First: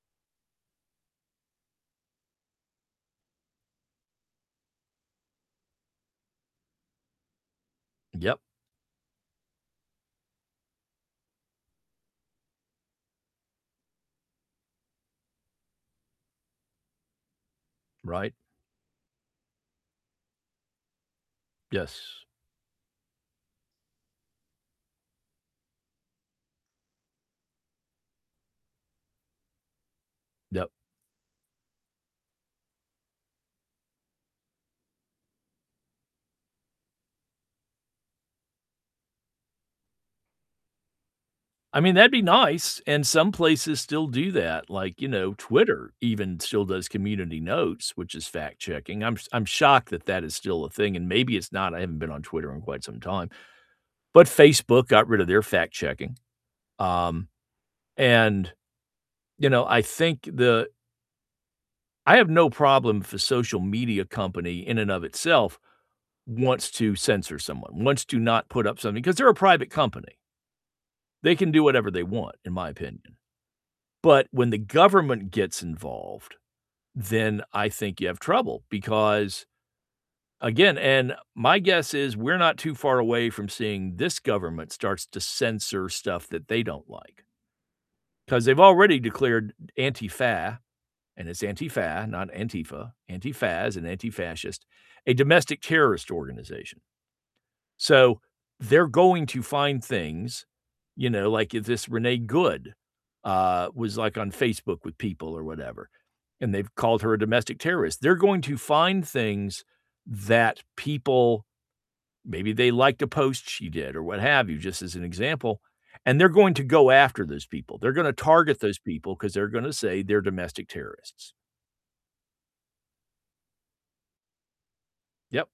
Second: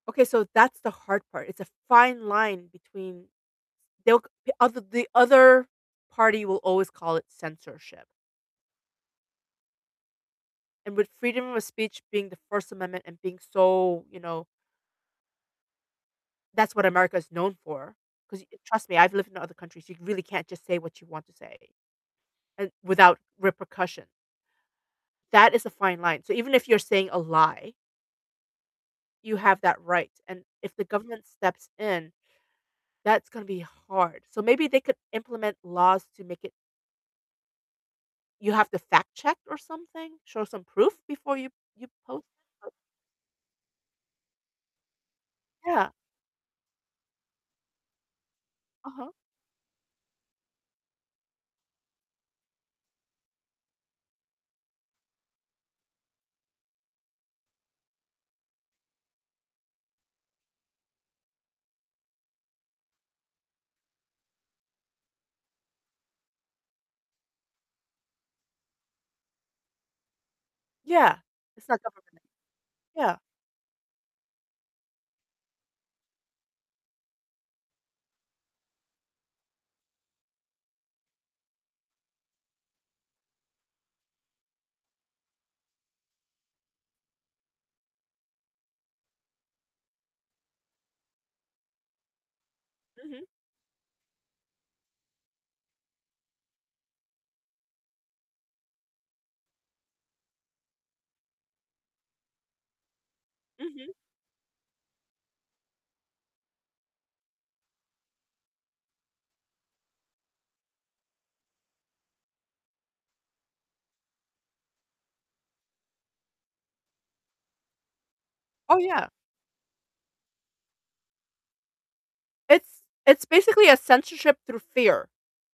Okay, so that's the hard part, it's a fine line between They'll g other The other party will always call it censorship Yep. and with freedom of speech being the First Amendment and being so, you know That's what America's known for, Right. 'cause you trust me, I've lived in other countries, you can really can't just say what you want to say, Yes. uh, without repercussion that is a fine line, so even if you're saying a lie you have that right, and Yep. if the government steps in, that's gonna be hard, so maybe they could implement laws to make it You have to fact check or something, show some proof before you I you mean, that'd be post it. nice, and some places still do that, like, you know, Yeah. Twitter even still does community notes, which is fact-checking, Uh-huh. I'm s I'm shocked that that is still a thing, and maybe it's not, I haven't been on Twitter in quite some time, but Facebook got rid of their fact-checking, um, and, you know, I think the I have no problem if a social media company in and of itself wants to censor someone, wants to not put up something, 'cause they're a private company. Yeah, They can do it's the whatever they government, want, in my yeah. opinion, but when the government gets involved, then I think you have trouble, because, again and my guess is we're not too far away from seeing this government starts to censor stuff that they don't like. 'Cause they've already declared Antifa, and it's Antifa, not Antifa, Mhm. Antifa as an anti-fascist, a domestic terrorist organization. So they're going to find things, you know, like, if this Renee Good, uh, Mhm. was, like, on Facebook with people or whatever, and they've called her a domestic terrorist, they're going to find things that people maybe they liked a post she did or what have you, just as an example, and they're going to go after those people, they're gonna target Oh, those yeah. people, 'cause they're gonna say they're domestic terrorists. It's It's basically a censorship through fear. Yep.